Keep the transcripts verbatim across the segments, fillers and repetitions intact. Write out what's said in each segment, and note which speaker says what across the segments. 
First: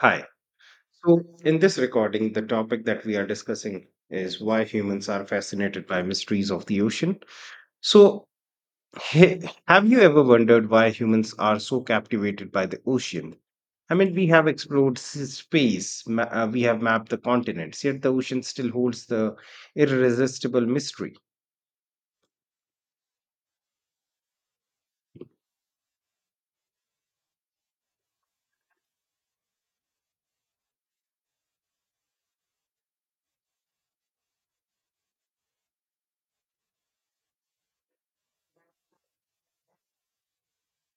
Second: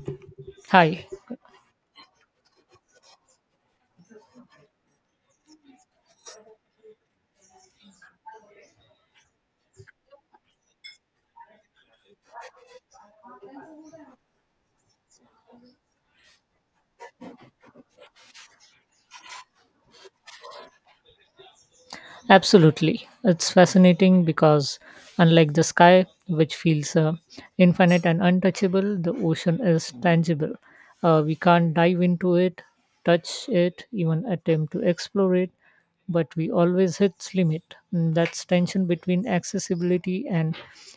Speaker 1: Hi.
Speaker 2: Hi,
Speaker 1: So, in this recording, the topic that we are discussing is why humans are fascinated by mysteries of the ocean. So, he- have you ever wondered why humans are so captivated by the ocean? I mean, we have explored s- space, ma- uh, we have mapped the continents, yet the ocean still holds the irresistible mystery.
Speaker 2: absolutely. It's fascinating because, unlike the sky, which feels uh, infinite and untouchable, the ocean is tangible. Uh, we can't dive into it, touch it, even attempt to explore it, but we always hit its limit. And that's tension between accessibility and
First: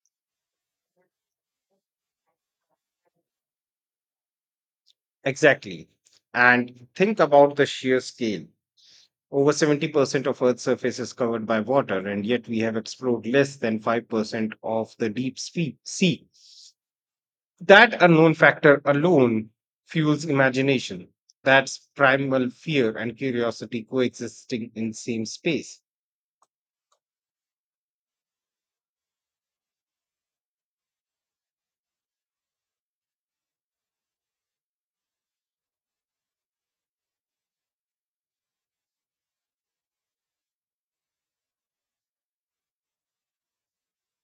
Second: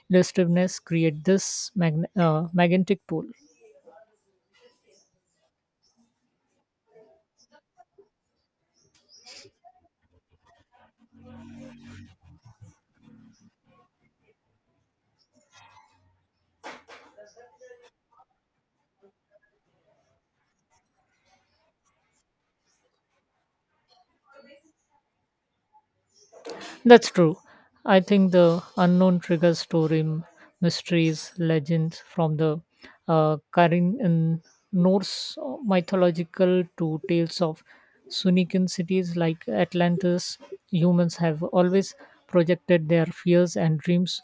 Speaker 2: illusiveness create this magne- uh, magnetic pole.
Speaker 1: Exactly. And think about the sheer scale. Over seventy percent of Earth's surface is covered by water, and yet we have explored less than five percent of the deep spe- sea. That unknown factor alone fuels imagination. That's primal fear and curiosity coexisting in same space.
Speaker 2: That's true. I think the unknown triggers story m- mysteries, legends from the uh, Karin in Norse mythological to tales of Sunican cities like Atlantis. Humans have always projected their fears and dreams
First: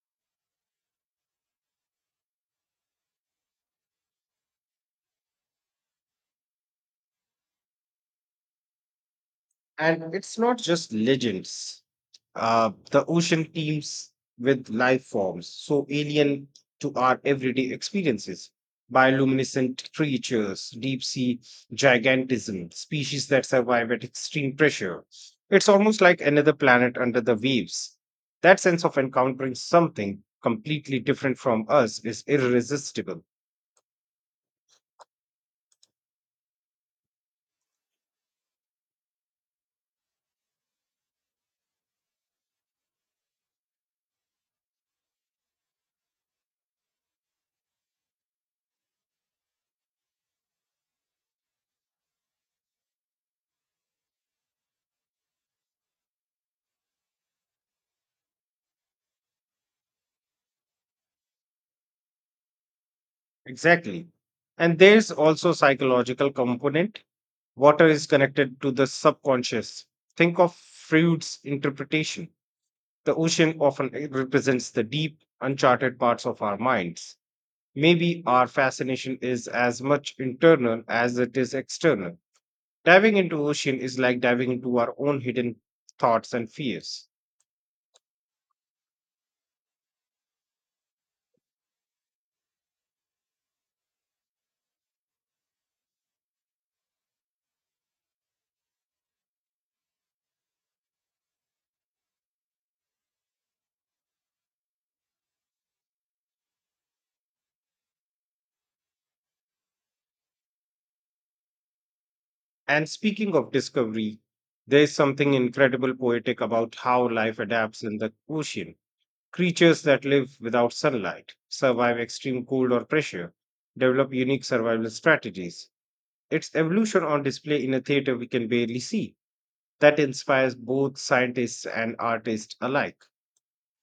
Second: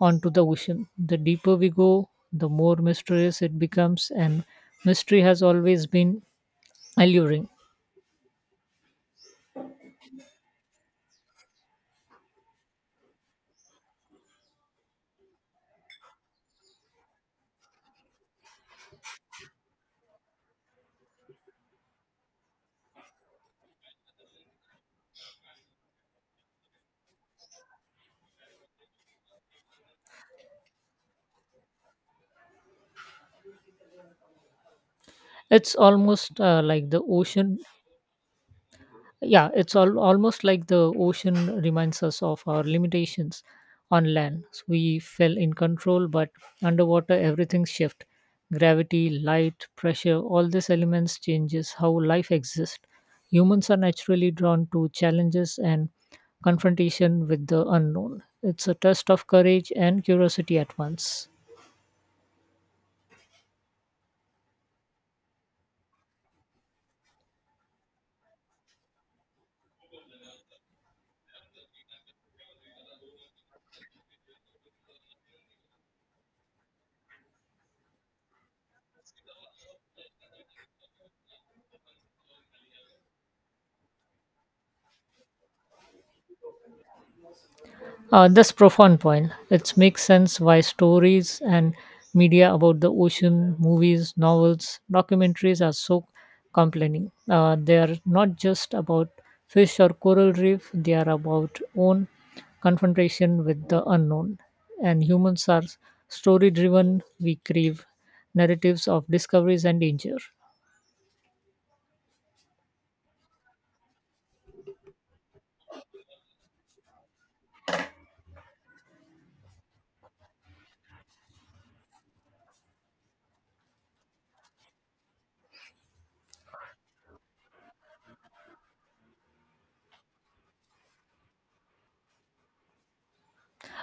Speaker 2: onto the ocean. The deeper we go, the more mysterious it becomes, and mystery has always been alluring.
Speaker 1: And it's not just legends. Uh, the ocean teems with life forms so alien to our everyday experiences. Bioluminescent creatures, deep sea gigantism, species that survive at extreme pressure. It's almost like another planet under the waves. That sense of encountering something completely different from us is irresistible.
Speaker 2: It's almost uh, like the ocean Yeah, it's all almost like the ocean reminds us of our limitations on land. So we fell in control, but underwater everything shifts. Gravity, light, pressure, all these elements changes how life exists. Humans are naturally drawn to challenges and confrontation with the unknown. It's a test of courage and curiosity at once.
Speaker 1: Exactly. And there's also psychological component. Water is connected to the subconscious. Think of Freud's interpretation. The ocean often represents the deep, uncharted parts of our minds. Maybe our fascination is as much internal as it is external. Diving into ocean is like diving into our own hidden thoughts and fears.
Speaker 2: Uh, that's profound point. It makes sense why stories and media about the ocean, movies, novels, documentaries are so compelling. Uh, they are not just about fish or coral reef; they are about own confrontation with the unknown. And humans are story-driven. We crave narratives of discoveries and danger.
Speaker 1: And speaking of discovery, there is something incredible poetic about how life adapts in the ocean. Creatures that live without sunlight, survive extreme cold or pressure, develop unique survival strategies, its evolution on display in a theater we can barely see. That inspires both scientists and artists alike.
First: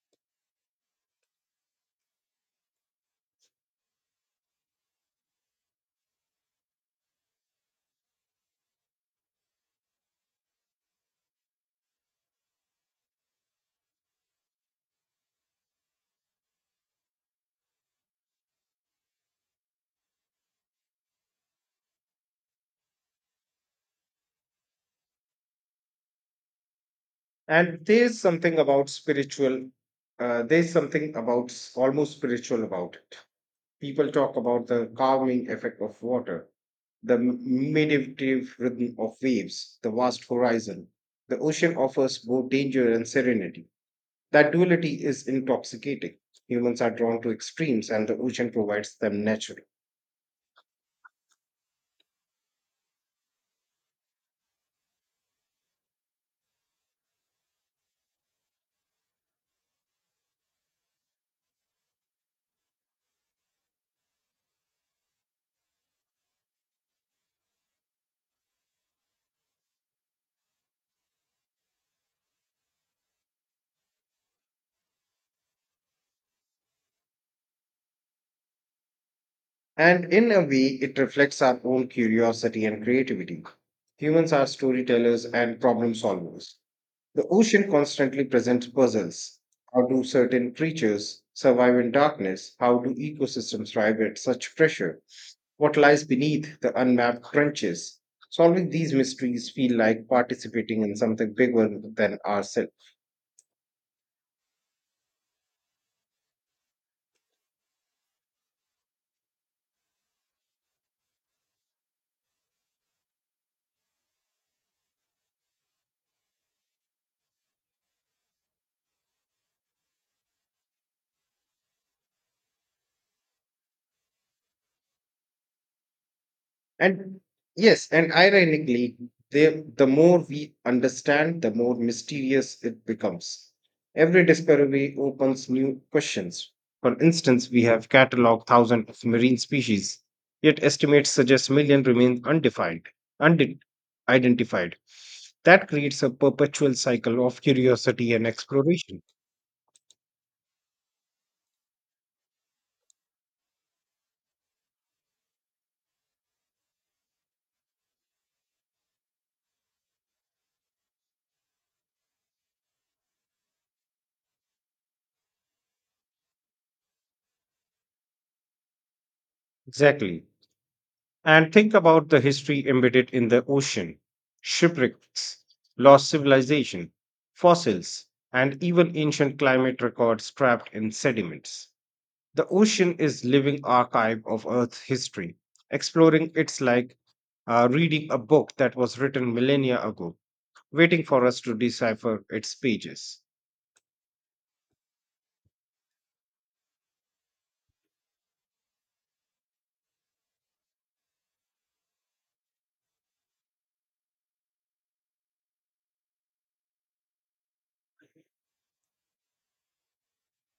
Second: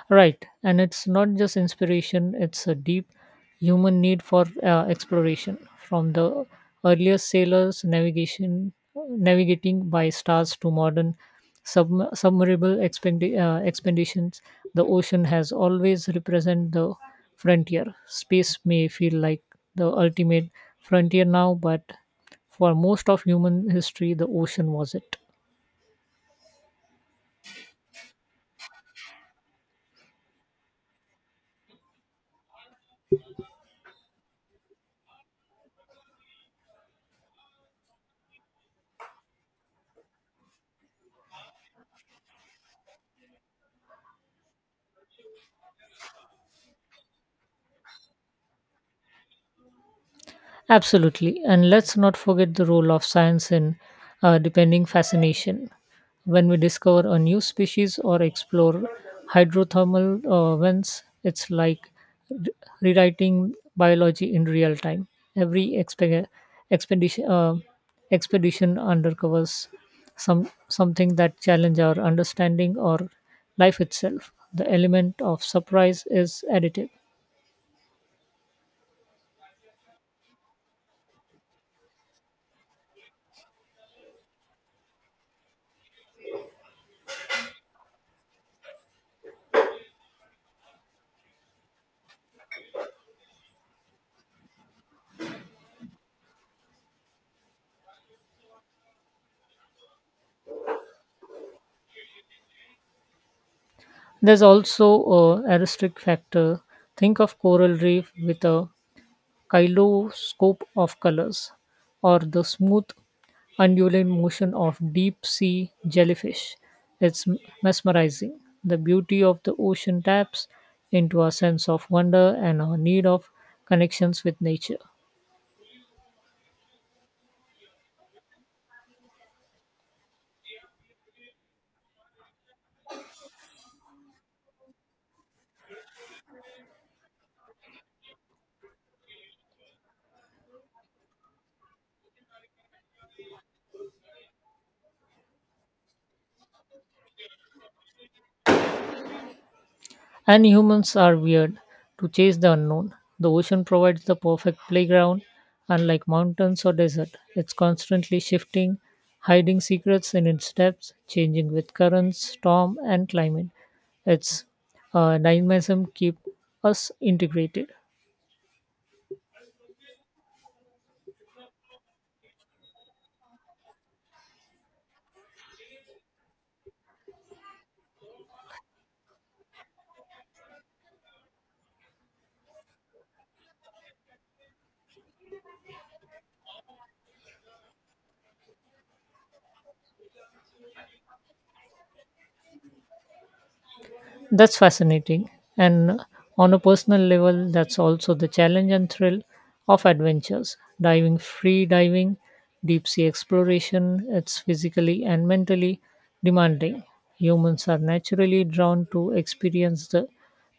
Speaker 2: Right, and it's not just inspiration, it's a deep human need for uh, exploration. From the earliest sailors navigation navigating by stars to modern sub- submersible expendi- uh, expeditions, the ocean has always represented the frontier. Space may feel like the ultimate frontier now, but for most of human history, the ocean was it.
Speaker 1: And there's something about spiritual, uh, there's something about s- almost spiritual about it. People talk about the calming effect of water, the m- meditative rhythm of waves, the vast horizon. The ocean offers both danger and serenity. That duality is intoxicating. Humans are drawn to extremes, and the ocean provides them naturally.
Speaker 2: Absolutely. And let's not forget the role of science in uh, depending fascination. When we discover a new species or explore hydrothermal uh, vents, it's like re- rewriting biology in real time. Every expe- expedition, uh, expedition undercovers some something that challenge our understanding or life itself. The element of surprise is additive.
Speaker 1: And in a way, it reflects our own curiosity and creativity. Humans are storytellers and problem solvers. The ocean constantly presents puzzles. How do certain creatures survive in darkness? How do ecosystems thrive at such pressure? What lies beneath the unmapped trenches? Solving these mysteries feel like participating in something bigger than ourselves.
Speaker 2: There's also a aristic factor. Think of coral reef with a kaleidoscope of colors, or the smooth, undulating motion of deep sea jellyfish. It's m- mesmerizing. The beauty of the ocean taps into our sense of wonder and our need of connections with nature.
Speaker 1: And yes, and ironically, they, the more we understand, the more mysterious it becomes. Every discovery opens new questions. For instance, we have cataloged thousands of marine species, yet estimates suggest million remain undefined, unidentified. That creates a perpetual cycle of curiosity and exploration.
Speaker 2: And humans are weird to chase the unknown. The ocean provides the perfect playground, unlike mountains or desert. It's constantly shifting, hiding secrets in its depths, changing with currents, storm, and climate. Its uh, dynamism keep us integrated.
Speaker 1: Exactly. And think about the history embedded in the ocean shipwrecks, lost civilization, fossils, and even ancient climate records trapped in sediments. The ocean is living archive of Earth's history. Exploring it's like uh, reading a book that was written millennia ago, waiting for us to decipher its pages.
Speaker 2: That's fascinating. And on a personal level, that's also the challenge and thrill of adventures. Diving, free diving, deep sea exploration, it's physically and mentally demanding. Humans are naturally drawn to experience the,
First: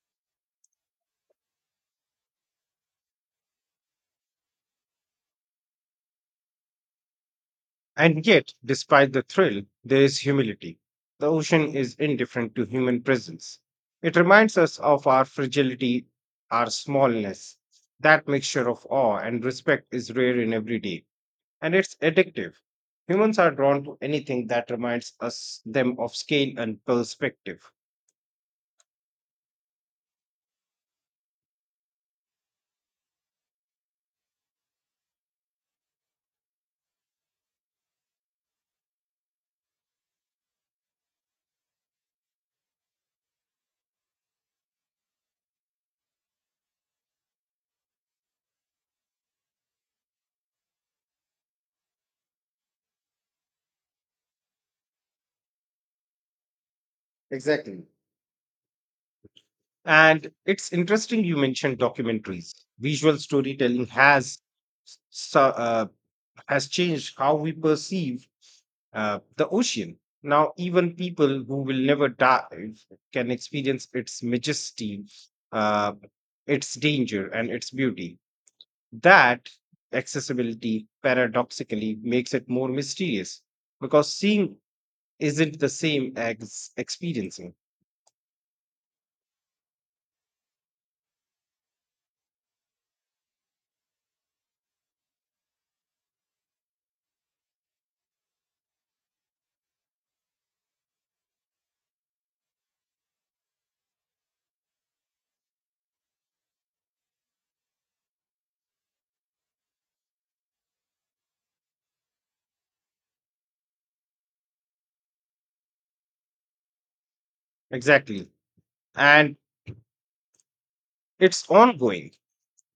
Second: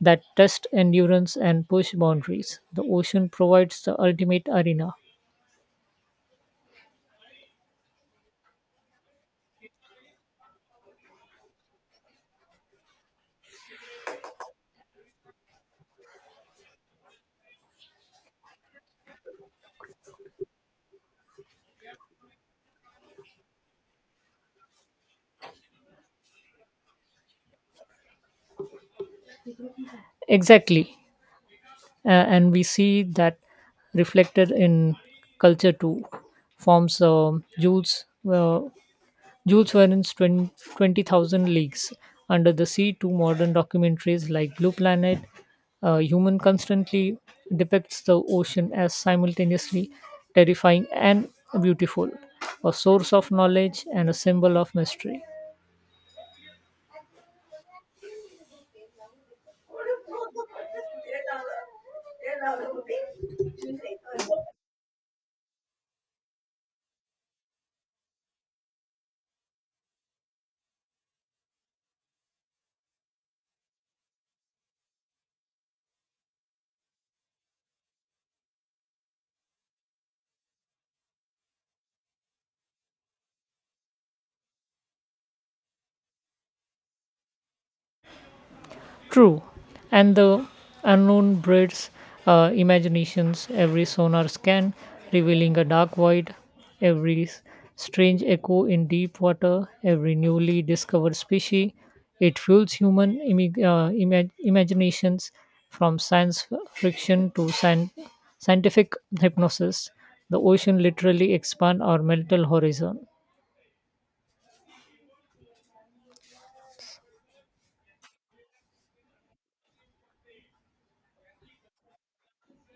Speaker 2: that test endurance and push boundaries. The ocean provides the ultimate arena.
Speaker 1: And yet, despite the thrill, there is humility. The ocean is indifferent to human presence. It reminds us of our fragility, our smallness. That mixture of awe and respect is rare in every day, and it's addictive. Humans are drawn to anything that reminds us them of scale and perspective.
Speaker 2: Exactly. Uh, and we see that reflected in culture too. Forms, um Jules, uh, Jules Verne's twen- twenty twenty thousand Leagues Under the Sea to modern documentaries like Blue Planet, uh, Human constantly depicts the ocean as simultaneously terrifying and beautiful, a source of knowledge and a symbol of mystery.
Speaker 1: Exactly. And it's interesting you mentioned documentaries. Visual storytelling has so- uh, has changed how we perceive uh, the ocean. Now, even people who will never dive can experience its majesty, uh, its danger, and its beauty. That accessibility paradoxically makes it more mysterious because seeing isn't the same as experiencing.
Speaker 2: True, and the unknown breeds uh, imaginations. Every sonar scan revealing a dark void, every s- strange echo in deep water, every newly discovered species. It fuels human imi- uh, imag- imaginations from science f- fiction to scien- scientific hypnosis. The ocean literally expands our mental horizon.
Speaker 1: Exactly. And it's ongoing.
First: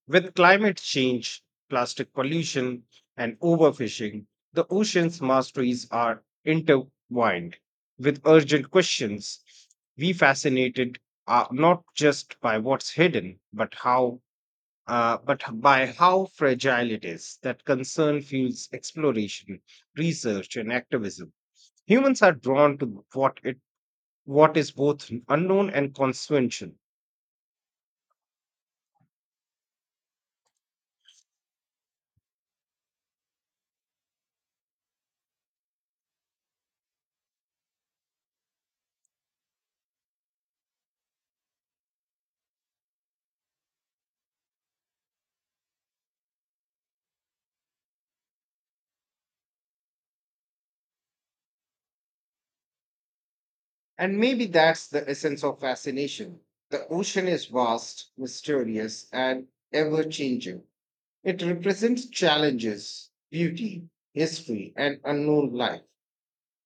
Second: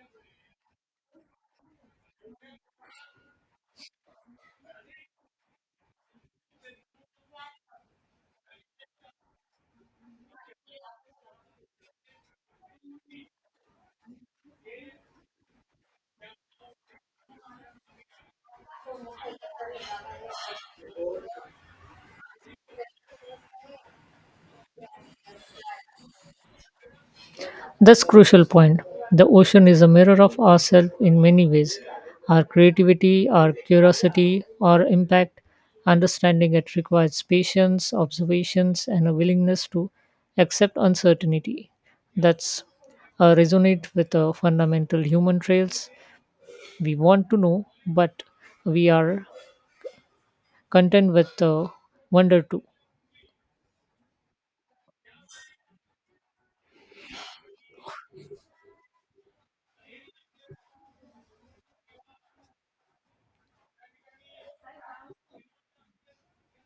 Speaker 1: With climate change, plastic pollution, and overfishing, the ocean's masteries are intertwined with urgent questions. We fascinated are not just by what's hidden, but how, uh, but by how fragile it is. That concern fuels exploration, research, and activism. Humans are drawn to what it, what is both unknown and consequential.
Speaker 2: That's crucial point. The ocean is a mirror of ourselves in many ways. Our creativity, our curiosity, our impact, understanding it requires patience, observations, and a willingness to accept uncertainty. That's uh, resonate with the fundamental human traits. We want to know, but we are content with the wonder too.
Speaker 1: And maybe that's the essence of fascination. The ocean is vast, mysterious, and ever changing. It represents challenges, beauty, history, and unknown life.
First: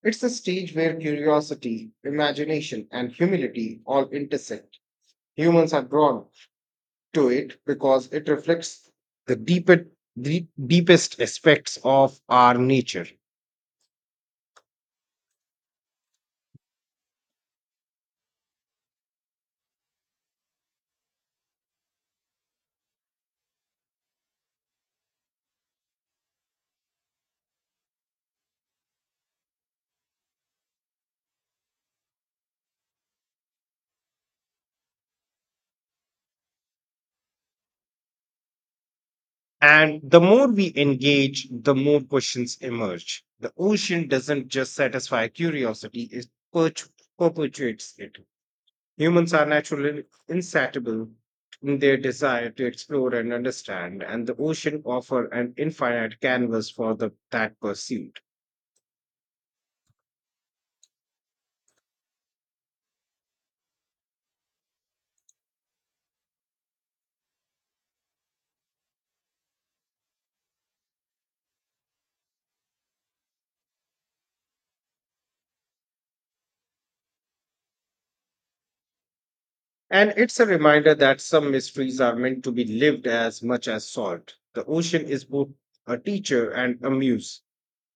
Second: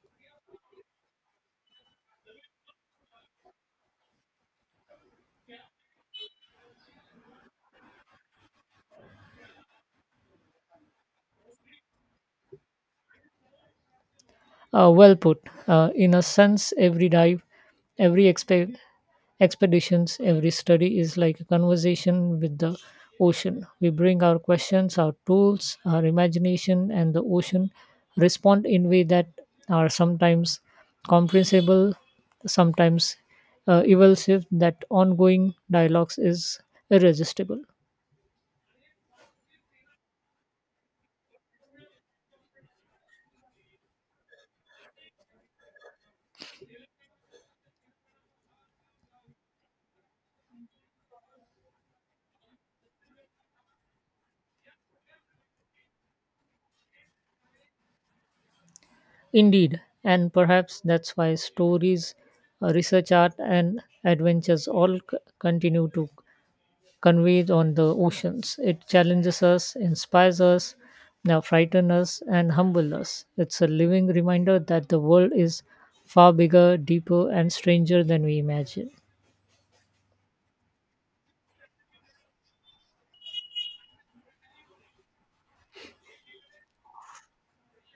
Speaker 1: It's a stage where curiosity, imagination, and humility all intersect. Humans are drawn to it because it reflects the deeper, deep, deepest aspects of our nature.
Speaker 2: Uh, well put. Uh, in a sense, every dive, every expe- expeditions, every study is like a conversation with the ocean. We bring our questions, our tools, our imagination, and the ocean respond in way that are sometimes comprehensible, sometimes uh, evasive. That ongoing dialogues is irresistible.
Speaker 1: And the more we engage, the more questions emerge. The ocean doesn't just satisfy curiosity, it perch- perpetuates it. Humans are naturally insatiable in their desire to explore and understand, and the ocean offers an infinite canvas for the, that pursuit.
Speaker 2: Indeed, and perhaps that's why stories, uh, research art, and adventures all c- continue to convey on the oceans. It challenges us, inspires us, now frightens us, and humbles us. It's a living reminder that the world is far bigger, deeper, and stranger than we imagine.
Speaker 1: And it's a reminder that some mysteries are meant to be lived as much as solved. The ocean is both a teacher and a muse,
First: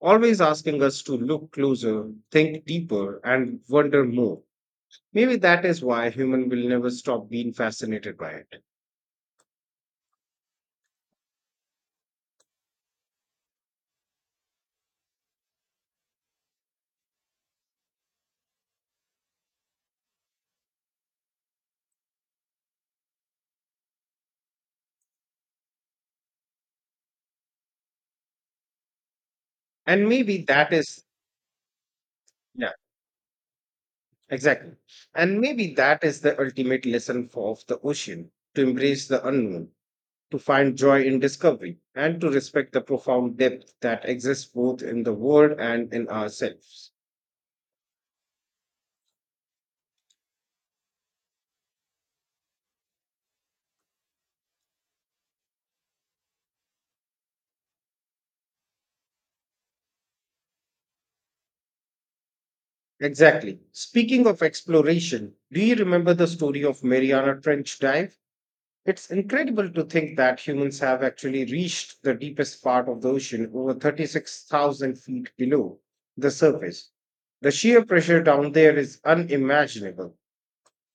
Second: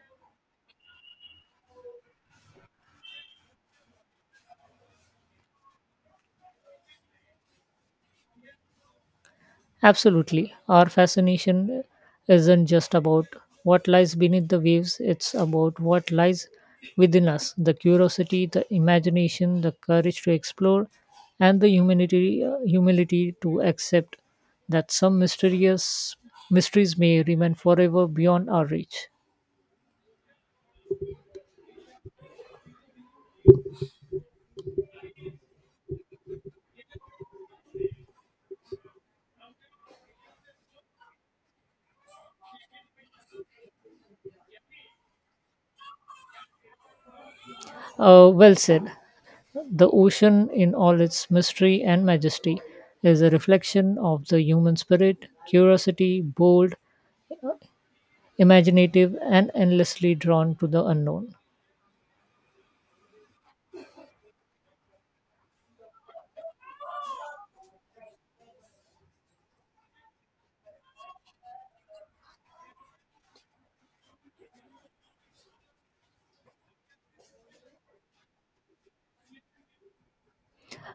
Speaker 1: always asking us to look closer, think deeper, and wonder more. Maybe that is why human will never stop being fascinated by it.
Speaker 2: Absolutely. Our fascination isn't just about what lies beneath the waves, it's about what lies within us the curiosity, the imagination, the courage to explore, and the humility, humility to accept that some mysterious mysteries may remain forever beyond our reach.
Speaker 1: And maybe that is, yeah, Exactly. And maybe that is the ultimate lesson for, of the ocean to embrace the unknown, to find joy in discovery, and to respect the profound depth that exists both in the world and in ourselves.
Speaker 2: Uh, well said. The ocean, in all its mystery and majesty, is a reflection of the human spirit, curiosity, bold, imaginative and endlessly drawn to the unknown.
Speaker 1: Exactly. Speaking of exploration, do you remember the story of Mariana Trench Dive? It's incredible to think that humans have actually reached the deepest part of the ocean over thirty-six thousand feet below the surface. The sheer pressure down there is unimaginable,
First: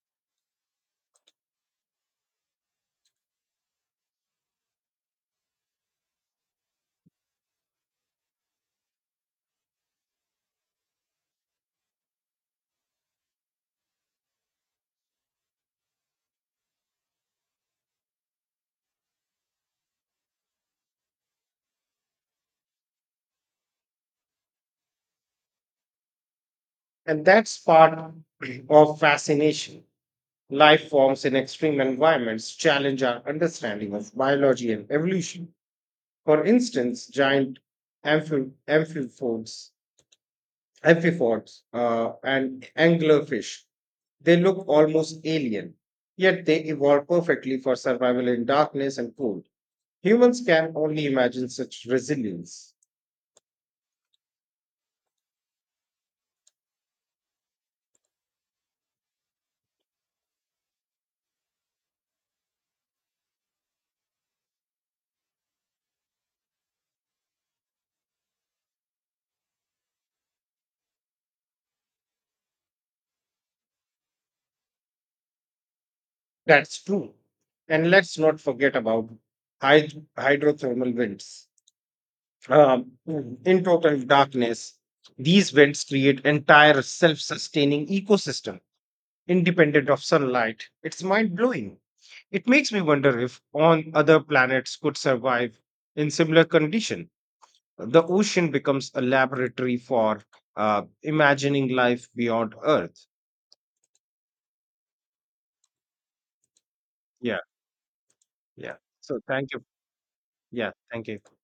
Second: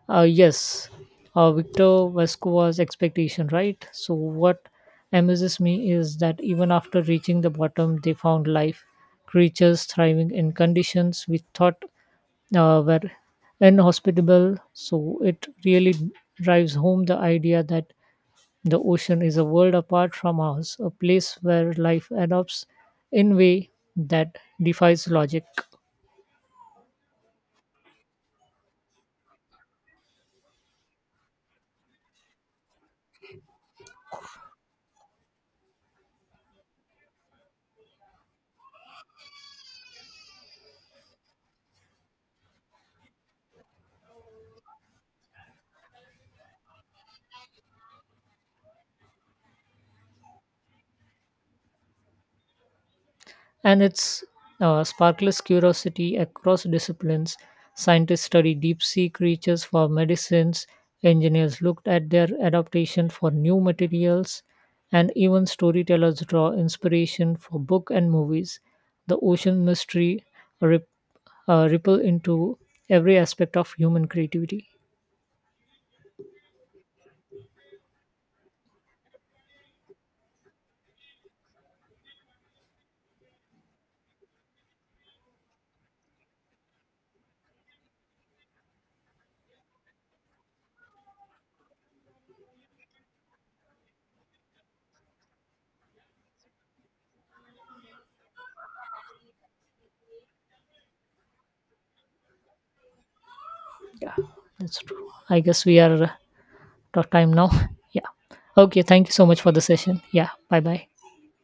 Speaker 2: Uh, yes, uh, Victor Vasco expectation, right? So what amazes me is that even after reaching the bottom, they found life, creatures thriving in conditions we thought uh, were inhospitable. So it really drives home the idea that the ocean is a world apart from ours, a place where life adopts in way that defies logic.
Speaker 1: and that's part of fascination. Life forms in extreme environments challenge our understanding of biology and evolution. For instance, giant amphi- amphipods, amphipods uh, and anglerfish, they look almost alien, yet they evolved perfectly for survival in darkness and cold. Humans can only imagine such resilience.
Speaker 2: and its uh, sparkless curiosity across disciplines. Scientists studied deep sea creatures for medicines, engineers looked at their adaptation for new materials, and even storytellers draw inspiration for book and movies. The ocean mystery rip, uh, ripple into every aspect of human creativity.
Speaker 1: That's true. And let's not forget about hyd- hydrothermal winds um, in total darkness. These vents create entire self-sustaining ecosystem independent of sunlight. It's mind-blowing. It makes me wonder if on other planets could survive in similar condition. The ocean becomes a laboratory for uh, imagining life beyond Earth.
Speaker 2: Yeah, that's true. I guess we are uh, out of time
Speaker 1: Yeah,
Speaker 2: now. Yeah.
Speaker 1: yeah.
Speaker 2: Okay, thank you
Speaker 1: So
Speaker 2: so much for
Speaker 1: thank
Speaker 2: the
Speaker 1: you.
Speaker 2: session. Yeah, bye
Speaker 1: Yeah,
Speaker 2: bye.
Speaker 1: thank you.